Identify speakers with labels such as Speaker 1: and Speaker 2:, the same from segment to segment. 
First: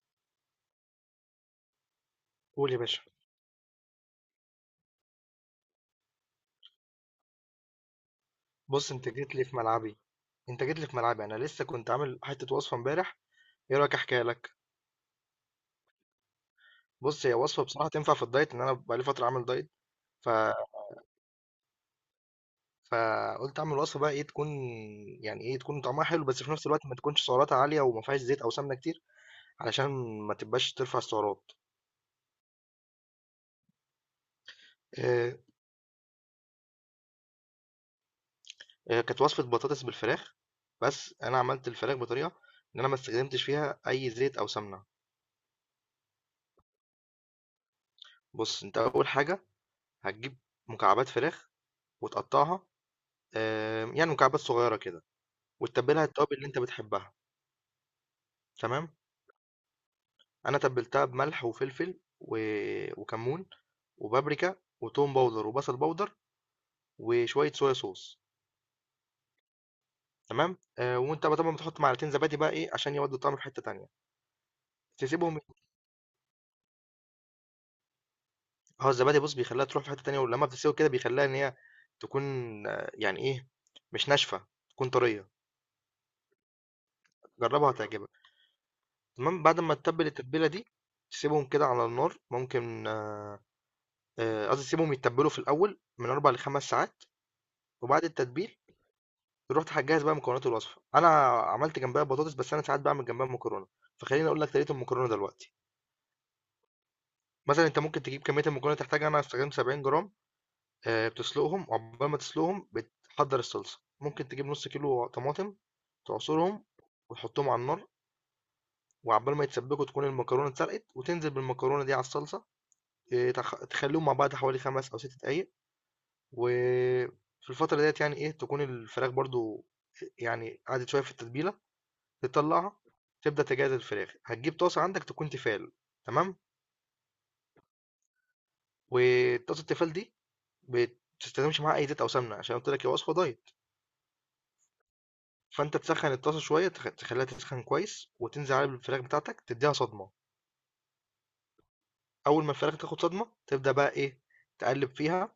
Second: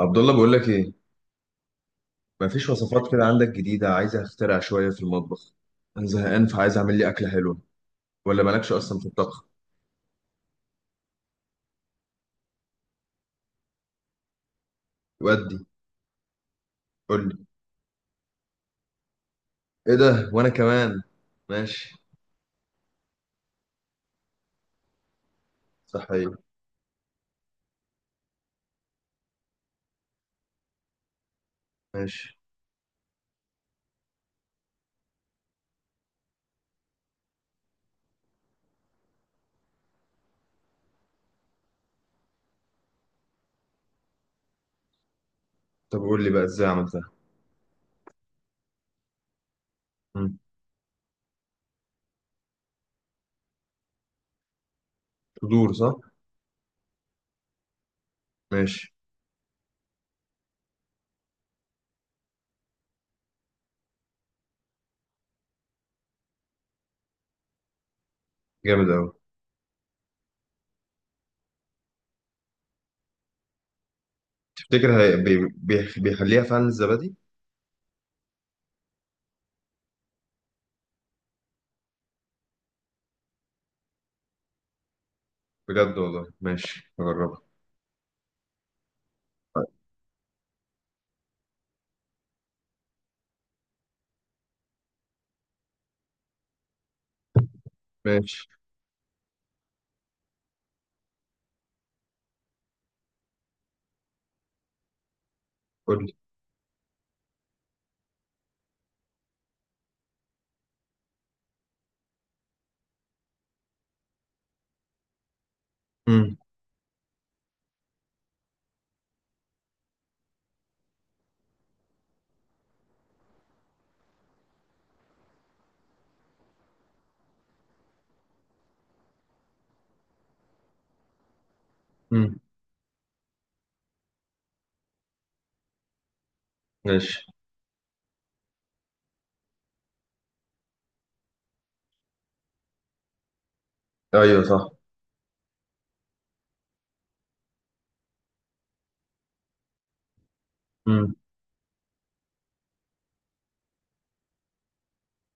Speaker 1: عبد الله، بقول لك ايه؟ مفيش
Speaker 2: قول يا باشا.
Speaker 1: وصفات كده عندك جديده؟ عايز اخترع شويه في المطبخ. انا زهقان، فعايز اعمل لي اكله حلوه، ولا مالكش
Speaker 2: بص،
Speaker 1: اصلا في
Speaker 2: انت جيت
Speaker 1: الطبخ؟
Speaker 2: لي في ملعبي. انا لسه كنت عامل حته وصفه امبارح. ايه رايك احكيها لك؟
Speaker 1: ودي.
Speaker 2: بص،
Speaker 1: قول
Speaker 2: هي
Speaker 1: لي.
Speaker 2: وصفه بصراحه تنفع في الدايت، ان انا بقالي فتره عامل دايت.
Speaker 1: ايه
Speaker 2: ف
Speaker 1: ده، وانا كمان. ماشي.
Speaker 2: فقلت اعمل وصفه، بقى ايه تكون؟ يعني ايه تكون طعمها حلو،
Speaker 1: صحيح.
Speaker 2: بس في نفس الوقت ما تكونش سعراتها عاليه وما فيهاش زيت او سمنه كتير، علشان ما تبقاش ترفع السعرات.
Speaker 1: ماشي.
Speaker 2: آه، كانت وصفه بطاطس بالفراخ. بس انا عملت الفراخ بطريقه ان انا ما استخدمتش فيها اي زيت او سمنه.
Speaker 1: طب قول لي بقى ازاي عملتها.
Speaker 2: بص، انت اول حاجه هتجيب
Speaker 1: مم.
Speaker 2: مكعبات فراخ وتقطعها، يعني مكعبات صغيرة كده،
Speaker 1: صدور، صح؟
Speaker 2: وتتبّلها التوابل اللي أنت بتحبها. تمام،
Speaker 1: ماشي.
Speaker 2: أنا تبّلتها بملح وفلفل وكمون وبابريكا وتوم باودر وبصل باودر وشوية صويا صوص.
Speaker 1: جامد قوي.
Speaker 2: تمام، وأنت بقى طبعًا بتحط معلقتين زبادي، بقى إيه، عشان يودّوا الطعم في حتّة تانية،
Speaker 1: تفتكر هي
Speaker 2: تسيبهم.
Speaker 1: بيخليها فعلا الزبادي؟
Speaker 2: آه، الزبادي بُص بيخلّيها تروح في حتّة تانية، ولمّا بتتسوي كده بيخلّيها إن هي تكون، آه، يعني إيه، مش ناشفة، تكون طرية.
Speaker 1: بجد والله، ماشي، هجربها.
Speaker 2: جرّبها هتعجبك. تمام، بعد
Speaker 1: طيب،
Speaker 2: ما تتبّل التتبيلة دي، تسيبهم كده على النار. ممكن قصدي تسيبهم يتبلوا في الأول من 4 ل5 ساعات. وبعد
Speaker 1: ماشي.
Speaker 2: التتبيل رحت هجهز بقى مكونات الوصفة. أنا عملت جنبها بطاطس، بس أنا ساعات بعمل جنبها مكرونة. فخليني أقول لك طريقة المكرونة دلوقتي.
Speaker 1: قول لي.
Speaker 2: مثلا أنت ممكن تجيب كمية المكرونة اللي تحتاجها. أنا استخدمت 70 جرام. آه، بتسلقهم، وعقبال ما تسلقهم بتحضر الصلصة. ممكن تجيب نص كيلو طماطم،
Speaker 1: مم.
Speaker 2: تعصرهم وتحطهم على النار، وعقبال ما يتسبكوا تكون المكرونة اتسلقت، وتنزل بالمكرونة دي على الصلصة. آه، تخليهم مع بعض حوالي 5 أو 6 دقايق. وفي الفترة ديت يعني ايه تكون الفراخ برضو، يعني قعدت شوية في التتبيلة،
Speaker 1: مم.
Speaker 2: تطلعها تبدأ تجهز الفراخ. هتجيب طاسة عندك تكون تيفال. تمام،
Speaker 1: ماشي.
Speaker 2: وطاسة التيفال دي بتستخدمش معاها أي زيت أو سمنة، عشان قلت لك هي وصفة دايت.
Speaker 1: ايوه صح.
Speaker 2: فأنت تسخن الطاسة شوية، تخليها تسخن كويس، وتنزل عليها بالفراخ بتاعتك، تديها صدمة.
Speaker 1: مم.
Speaker 2: أول ما الفراخ تاخد صدمة تبدأ بقى إيه، تقلب فيها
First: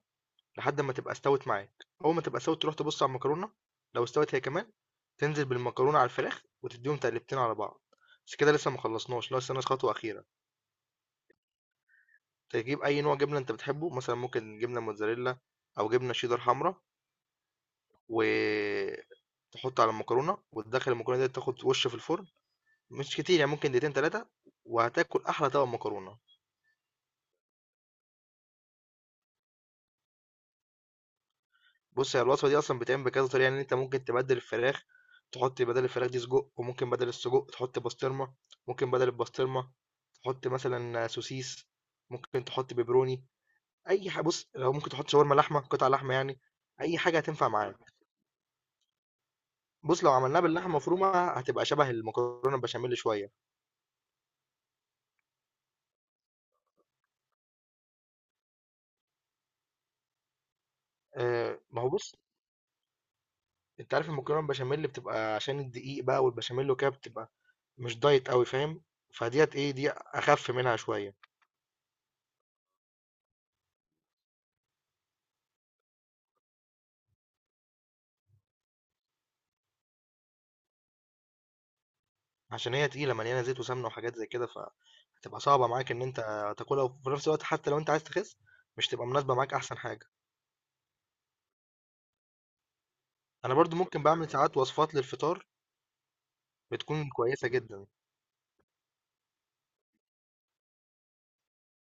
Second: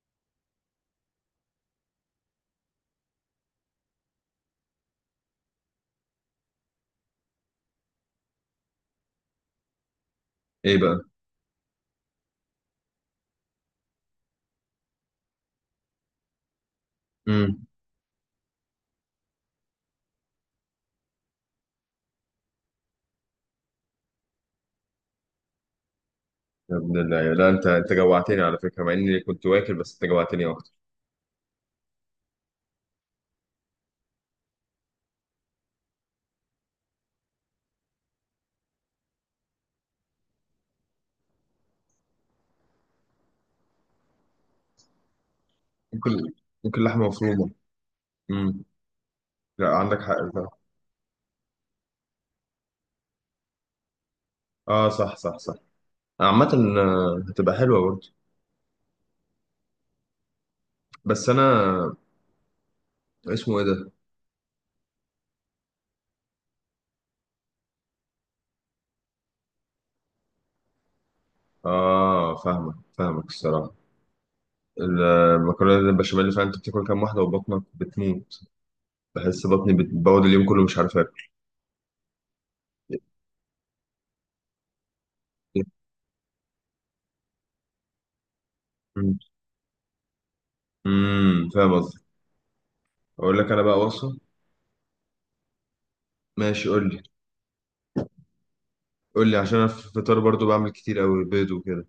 Speaker 2: لحد أمّا تبقى استوت معاك. أول ما تبقى استوت تروح تبُص على المكرونة، لو استوت هي كمان تنزل بالمكرونة على الفراخ وتدّيهم تقلبتين على بعض. بس كده لسه ما خلّصناش، لسه ناقص خطوة أخيرة.
Speaker 1: ايه بقى؟
Speaker 2: تجيب أي نوع جبنة أنت بتحبه، مثلًا ممكن جبنة موتزاريلا أو جبنة شيدر حمرا،
Speaker 1: مم.
Speaker 2: وتحط على المكرونة، وتدخّل المكرونة ديّة تاخد وِش في الفرن. مش كتير، يعني ممكن دقيقتين 3، وهتاكل أحلى طبق مكرونة.
Speaker 1: يا ابن الله، لا، انت جوعتني على فكره، مع اني كنت واكل، بس انت جوعتني اكتر.
Speaker 2: بص، هي الوصفة دي أصلا بتتعمل بكذا طريقة. يعني أنت ممكن تبدل الفراخ، تحط بدل الفراخ دي سجق، وممكن بدل السجق تحط بسطرمة، ممكن بدل البسطرمة تحط مثلا سوسيس، ممكن تحط بيبروني. أي حاجة. بص لو ممكن تحط شاورما لحمة، قطع
Speaker 1: ممكن.
Speaker 2: لحمة يعني.
Speaker 1: ممكن
Speaker 2: أي
Speaker 1: لحمه
Speaker 2: حاجة هتنفع
Speaker 1: مفرومه.
Speaker 2: معاك.
Speaker 1: امم. لا، عندك
Speaker 2: بص لو
Speaker 1: حق
Speaker 2: عملناها
Speaker 1: فعلا.
Speaker 2: باللحمة مفرومة هتبقى شبه المكرونة البشاميل شوية.
Speaker 1: اه، صح صح صح. عامه. آه، هتبقى حلوه برضه. بس انا.
Speaker 2: أه، ما هو بص،
Speaker 1: اسمه ايه ده؟
Speaker 2: أنت عارف المكرونة البشاميل بتبقى عشان الدقيق بقى والبشاميل وكده، بتبقى مش دايت قوي، فاهم؟ فديت إيه دي أخف منها شوية،
Speaker 1: اه، فاهمك فاهمك، الصراحه. المكرونه البشاميل، اللي فعلا انت بتاكل كام واحده وبطنك بتموت. بحس بطني بتبوظ، اليوم كله مش عارف اكل.
Speaker 2: عشان هي تقيلة مليانة زيت وسمنة وحاجات زي كده، فهتبقى صعبة معاك ان انت تاكلها، وفي نفس الوقت حتى لو انت عايز تخس مش تبقى
Speaker 1: امم.
Speaker 2: مناسبة معاك احسن حاجة.
Speaker 1: فاهم قصدي؟ اقول لك
Speaker 2: انا
Speaker 1: انا
Speaker 2: برضو
Speaker 1: بقى
Speaker 2: ممكن
Speaker 1: وصفه.
Speaker 2: بعمل ساعات وصفات للفطار
Speaker 1: ماشي، قول لي.
Speaker 2: بتكون كويسة جدا.
Speaker 1: قول لي، عشان انا في الفطار برضو بعمل كتير قوي، بيض وكده.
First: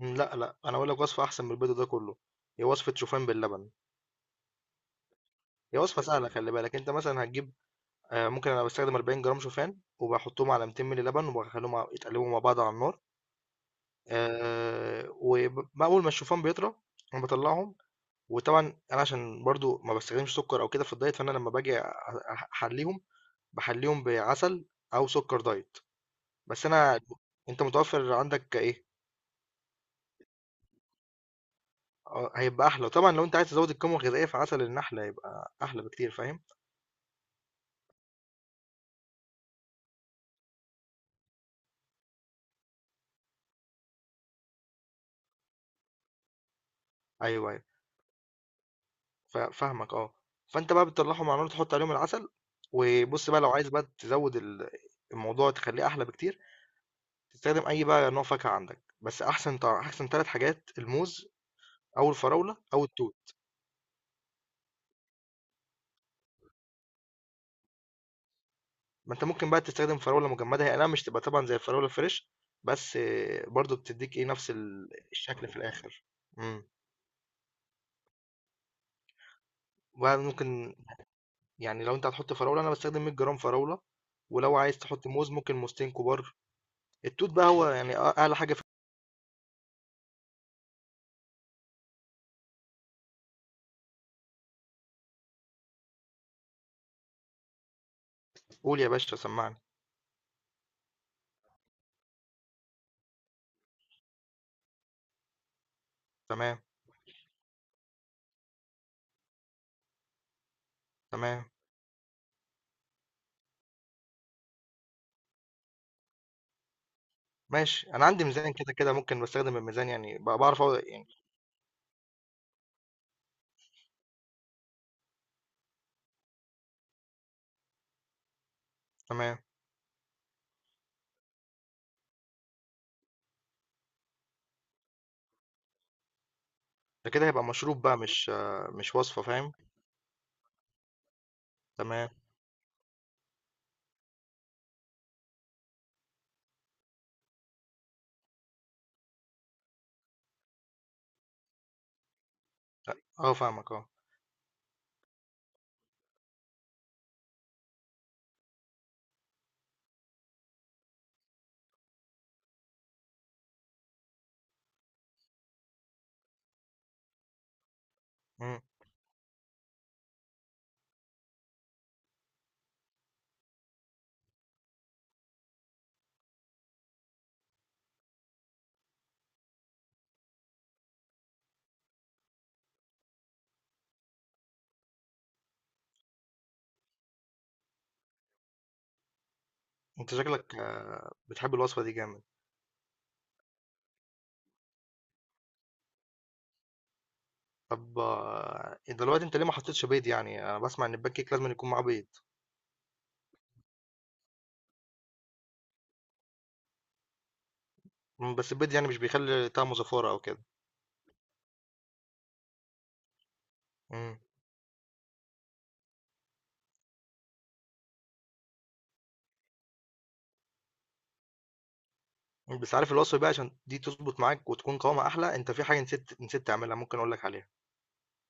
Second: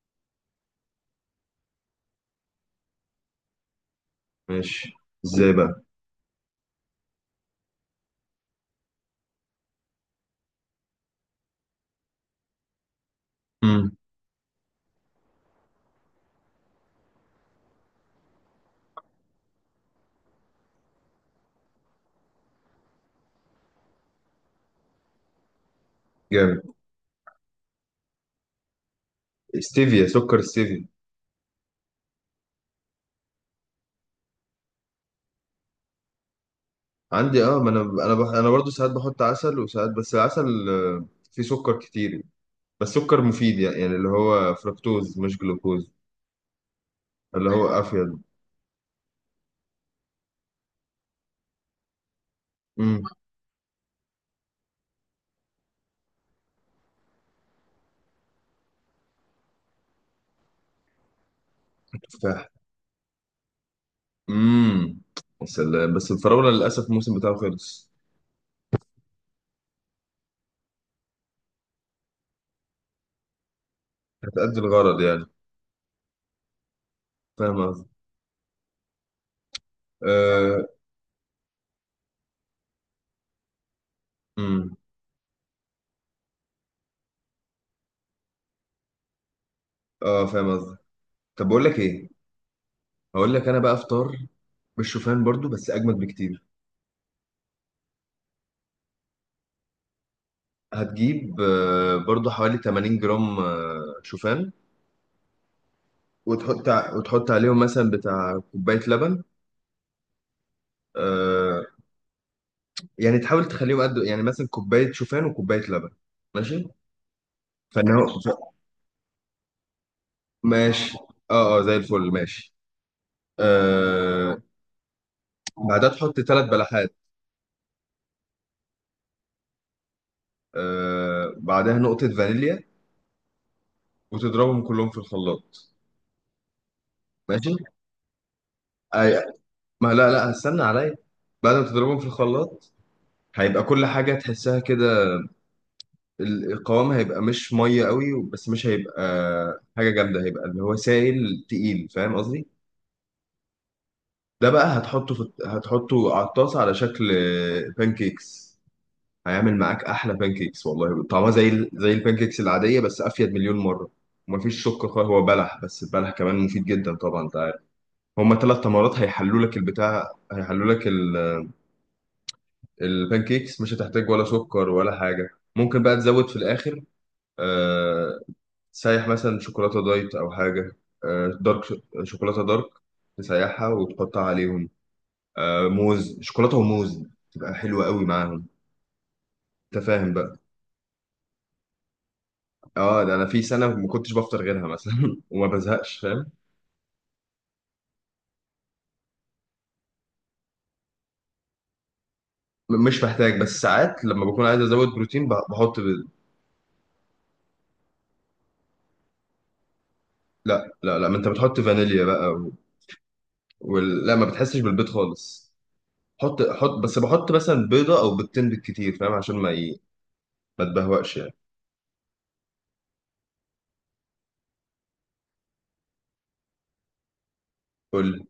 Speaker 2: مم، لا، انا اقول لك وصفة احسن من البيض ده كله. هي وصفة شوفان باللبن.
Speaker 1: ماشي. ازاي
Speaker 2: هي
Speaker 1: بقى؟
Speaker 2: وصفة سهلة. خلي بالك، انت مثلا هتجيب، آه، ممكن انا بستخدم 40 جرام شوفان، وبحطهم على 200 مللي لبن، وبخليهم يتقلبوا مع بعض على النار.
Speaker 1: امم.
Speaker 2: آه، وأول ما الشوفان بيطرى أنا بطلعهم. وطبعًا أنا عشان برضه ما باستخدمش سُكّر أو كده في الدايت، فأنا لمّا باجي أ أح أحلّيهم، باحلّيهم بعسل أو سُكّر دايت. بس
Speaker 1: جامد.
Speaker 2: أنا أنت متوفّر عندك إيه،
Speaker 1: ستيفيا، سكر ستيفيا.
Speaker 2: آه، هيبقى أحلى. وطبعًا لو أنت عايز تزوّد القيمة الغذائية فعسل النحل هيبقى أحلى بكتير، فاهم؟
Speaker 1: عندي، اه، ما انا انا برضو ساعات بحط عسل وساعات، بس العسل فيه سكر كتير. بس سكر مفيد، يعني اللي هو فركتوز مش جلوكوز. اللي
Speaker 2: أيوه، أيوه،
Speaker 1: هو افيد.
Speaker 2: فاهمك آه. فأنت بقى بتطلّعهم على النار، تحُط عليهم العسل.
Speaker 1: امم.
Speaker 2: وبُص بقى لو عايز بقى تزوّد الموضوع تخلّيه أحلى بكتير. تستخدم أي بقى نوع فاكهة عندك، بس أحسن 3 حاجات: الموز أو
Speaker 1: تفاح.
Speaker 2: الفراولة أو التوت.
Speaker 1: امم. يا سلام، بس الفراولة للاسف الموسم بتاعه خلص.
Speaker 2: ما أنت ممكن بقى تستخدم فراولة مجمدة. هي أي نعم مش تبقى طبعًا زي الفراولة الفريش، بس برضه بتدّيك إيه، نفس
Speaker 1: هتأدي الغرض يعني.
Speaker 2: الشكل في الآخر. إمم.
Speaker 1: فاهم قصدي؟
Speaker 2: وبقى
Speaker 1: آه...
Speaker 2: ممكن يعني لو أنت هتحط فراولة أنا باستخدم 100 جرام فراولة، ولو
Speaker 1: امم.
Speaker 2: عايز تحط موز ممكن موزتين كبار. التوت بقى هو يعني أعلى حاجة في.
Speaker 1: اه، فاهم قصدي. طب بقول لك ايه. هقول لك انا بقى افطار بالشوفان برضو، بس اجمد بكتير.
Speaker 2: قُل يا باشا، سمّعني.
Speaker 1: هتجيب برضو حوالي 80 جرام شوفان.
Speaker 2: تمام.
Speaker 1: وتحط عليهم مثلا بتاع كوباية لبن.
Speaker 2: تمام.
Speaker 1: آه، يعني تحاول تخليهم قد، يعني مثلا كوباية شوفان وكوباية لبن. ماشي. فان
Speaker 2: ماشي. أنا
Speaker 1: هو
Speaker 2: عندي
Speaker 1: ف-
Speaker 2: ميزان كده، كده ممكن باستخدم الميزان، يعني باعرف أو
Speaker 1: ماشي.
Speaker 2: يعني.
Speaker 1: اه، اه، زي الفل، ماشي. آه، بعدها تحط 3 بلحات.
Speaker 2: تمام.
Speaker 1: بعدها نقطة فانيليا، وتضربهم كلهم في الخلاط.
Speaker 2: ده كده هيبقى
Speaker 1: ماشي.
Speaker 2: مشروب بقى، مش آه، مش وصفة،
Speaker 1: أي-
Speaker 2: فاهم؟
Speaker 1: ما، لا، لا، هستنى عليا. بعد ما تضربهم في
Speaker 2: تمام.
Speaker 1: الخلاط، هيبقى كل حاجة تحسها كده. القوام هيبقى مش ميه قوي، بس مش هيبقى حاجه جامده، هيبقى اللي هو سائل تقيل، فاهم قصدي؟
Speaker 2: أ آه فاهمك آه.
Speaker 1: ده بقى هتحطه على الطاسه على شكل بانكيكس. هيعمل معاك احلى بانكيكس، والله طعمها زي البانكيكس العاديه، بس افيد مليون مره. ومفيش سكر خالص، هو بلح، بس البلح كمان مفيد جدا، طبعا انت عارف. هما ثلاث
Speaker 2: إمم.
Speaker 1: تمرات هيحلوا لك البتاع، هيحلوا لك البانكيكس، مش هتحتاج ولا سكر ولا حاجه. ممكن بقى تزود في الاخر. آه، تسيح مثلا شوكولاتة دايت أو حاجة. آه، دارك ش- شوكولاتة دارك، تسيحها وتحطها عليهم. موز، شوكولاتة وموز، تبقى حلوة قوي معاهم. أنت فاهم
Speaker 2: أنت
Speaker 1: بقى؟
Speaker 2: شكلك آه، بتحب الوصفة دي جامد.
Speaker 1: اه، ده انا في سنه ما كنتش بفطر غيرها مثلا وما بزهقش، فاهم؟
Speaker 2: طب آه، دلوقتي انت ليه ما حطيتش بيض؟ يعني انا بسمع ان البان كيك لازم يكون معاه بيض.
Speaker 1: مش محتاج، بس ساعات لما بكون عايز ازود بروتين، بحط.
Speaker 2: مم، بس البيض يعني مش بيخلي طعمه زفاره او كده؟
Speaker 1: لا، لا، لا، ما انت بتحط فانيليا بقى. لا،
Speaker 2: مم.
Speaker 1: ما بتحسش بالبيض خالص. حط حط، بس بحط مثلا بيضه او بيضتين بالكتير، فاهم؟ عشان ما تبهوأش يعني.
Speaker 2: بس عارف الوصفه بقى، عشان دي تظبط معاك وتكون قوامها احلى، انت في حاجه نسيت تعملها، ممكن اقول لك عليها.
Speaker 1: قول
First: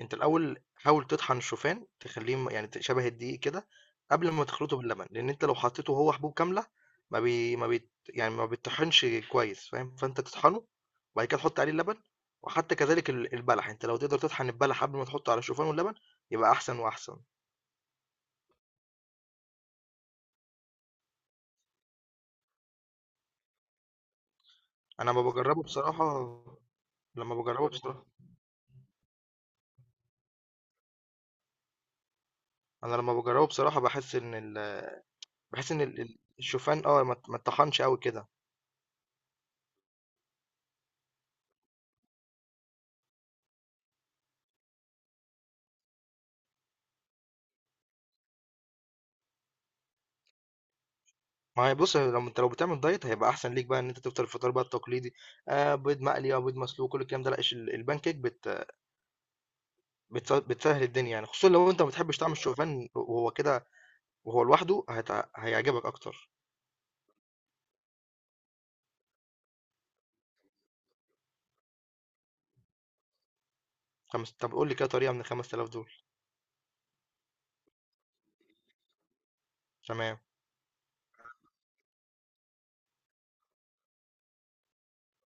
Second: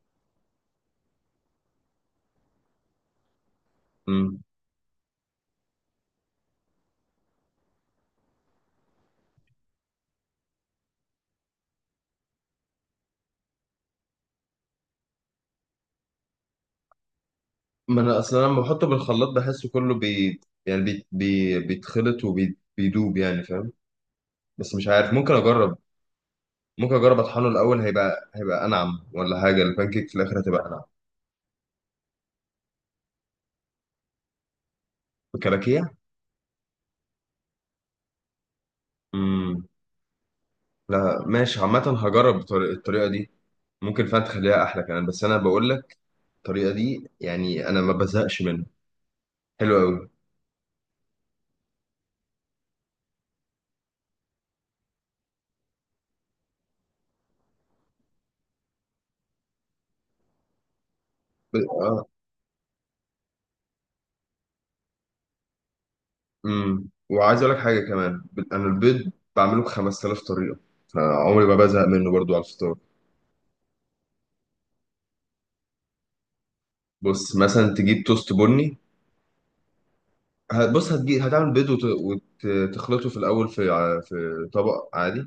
Speaker 2: أنت الأول حاول تطحن الشوفان تخلّيه م يعني ت شبه الدقيق كده قبل
Speaker 1: لي.
Speaker 2: ما تخلطه باللبن، لإن أنت لو حطيته وهو حبوب كاملة ما بي ما بيت يعني ما بيتطحنش كويس، فاهم؟ فأنت تطحنه، وبعد كده تحط عليه اللبن. وحتى كذلك البلح، أنت لو تقدر تطحن البلح قبل ما تحطه على الشوفان واللبن يبقى أحسن وأحسن.
Speaker 1: ما انا اصلا لما بحطه بالخلاط، بحسه كله يعني بيتخلط وبيدوب يعني، فاهم؟ بس مش
Speaker 2: أنا
Speaker 1: عارف،
Speaker 2: أمّا
Speaker 1: ممكن
Speaker 2: باجرّبه
Speaker 1: اجرب.
Speaker 2: بصراحة
Speaker 1: ممكن اجرب
Speaker 2: لمّا
Speaker 1: اطحنه
Speaker 2: باجرّبه
Speaker 1: الاول،
Speaker 2: بصراحة
Speaker 1: هيبقى انعم، ولا حاجه البانكيك في الاخر هتبقى انعم.
Speaker 2: أنا لمّا باجرّبه بصراحة باحس إن ال باحس إن
Speaker 1: الكلاكيع.
Speaker 2: ال ال الشوفان آه ما اتطحنش أوي كده.
Speaker 1: امم. لا، ماشي، عامه. هجرب الطريقه دي. ممكن فعلا تخليها احلى كمان، بس انا بقول لك الطريقه دي يعني انا ما بزهقش منها، حلوه قوي.
Speaker 2: ما هي بُص، لو بتعمل دايت هيبقى أحسن ليك بقى إن أنت تفطر الفطار بقى التقليدي، بيض مقلي أو بيض مسلوق كل الكلام ده، لأ الpancake بت بتس بتسهّل الدنيا يعني، خصوصًا لو أنت ما
Speaker 1: اه.
Speaker 2: بتحبش طعم الشوفان وهو كده وهو لوحده هيعجبك أكتر.
Speaker 1: امم. وعايز اقول لك حاجه كمان، انا البيض بعمله ب 5,000 طريقه، فعمري ما بزهق منه برضو على الفطار.
Speaker 2: طب قُل لي كده طريقة من ال5000 دول.
Speaker 1: بص مثلا تجيب توست بني.
Speaker 2: تمام،
Speaker 1: بص، هتجيب هتعمل بيض، وتخلطه في الأول في طبق عادي.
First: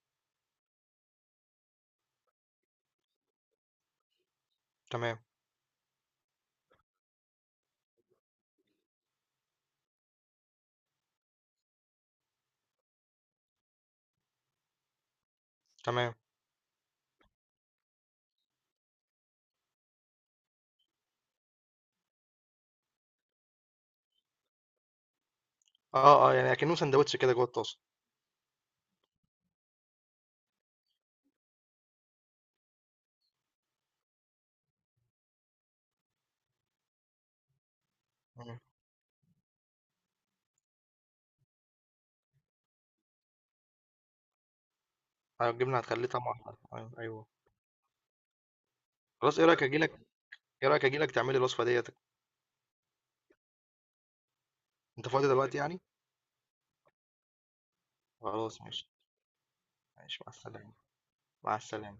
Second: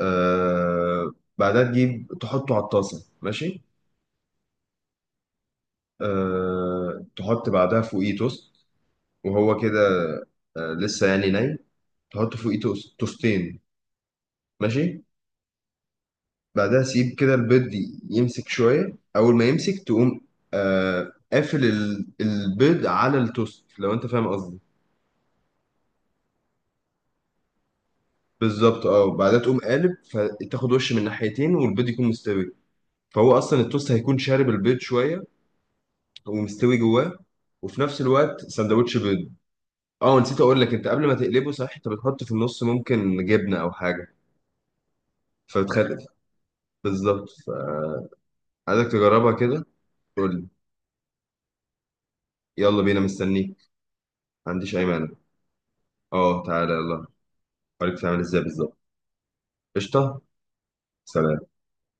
Speaker 1: آه بعدها تجيب تحطه على الطاسة، ماشي.
Speaker 2: تمام،
Speaker 1: تحط بعدها فوقيه توست، وهو كده. لسه يعني ناي، تحط فوقيه توست توستين. ماشي.
Speaker 2: تمام.
Speaker 1: بعدها سيب كده البيض يمسك شوية، أول ما يمسك تقوم قافل البيض على التوست، لو أنت فاهم قصدي.
Speaker 2: آه، آه، يعني أكنّه ساندوتش كده جوّه الطاسة.
Speaker 1: بالظبط، اه، وبعدها تقوم قالب، فتاخد وش من ناحيتين والبيض يكون مستوي، فهو اصلا التوست هيكون شارب البيض شويه، ومستوي جواه، وفي نفس الوقت
Speaker 2: إمم.
Speaker 1: سندوتش بيض. اه، نسيت اقول لك، انت قبل ما تقلبه، صح؟ انت بتحط في النص ممكن جبنه او حاجه،
Speaker 2: أيوه، الجبنة
Speaker 1: فبتخلي.
Speaker 2: هتخلّيه طعمه أحلى. أيوه، أيوه.
Speaker 1: بالظبط. فعايزك تجربها
Speaker 2: خلاص، إيه رأيك
Speaker 1: كده.
Speaker 2: آجي لك،
Speaker 1: قول لي.
Speaker 2: تعمل لي الوصفة ديّة؟
Speaker 1: يلا بينا، مستنيك، ما عنديش اي مانع.
Speaker 2: أنت فاضي دلوقتي يعني؟
Speaker 1: اه، تعالى يلا، اوريك تعمل ازاي
Speaker 2: خلاص
Speaker 1: بالظبط.
Speaker 2: ماشي. ماشي،
Speaker 1: قشطه.
Speaker 2: مع السلامة.
Speaker 1: سلام.
Speaker 2: مع السلامة.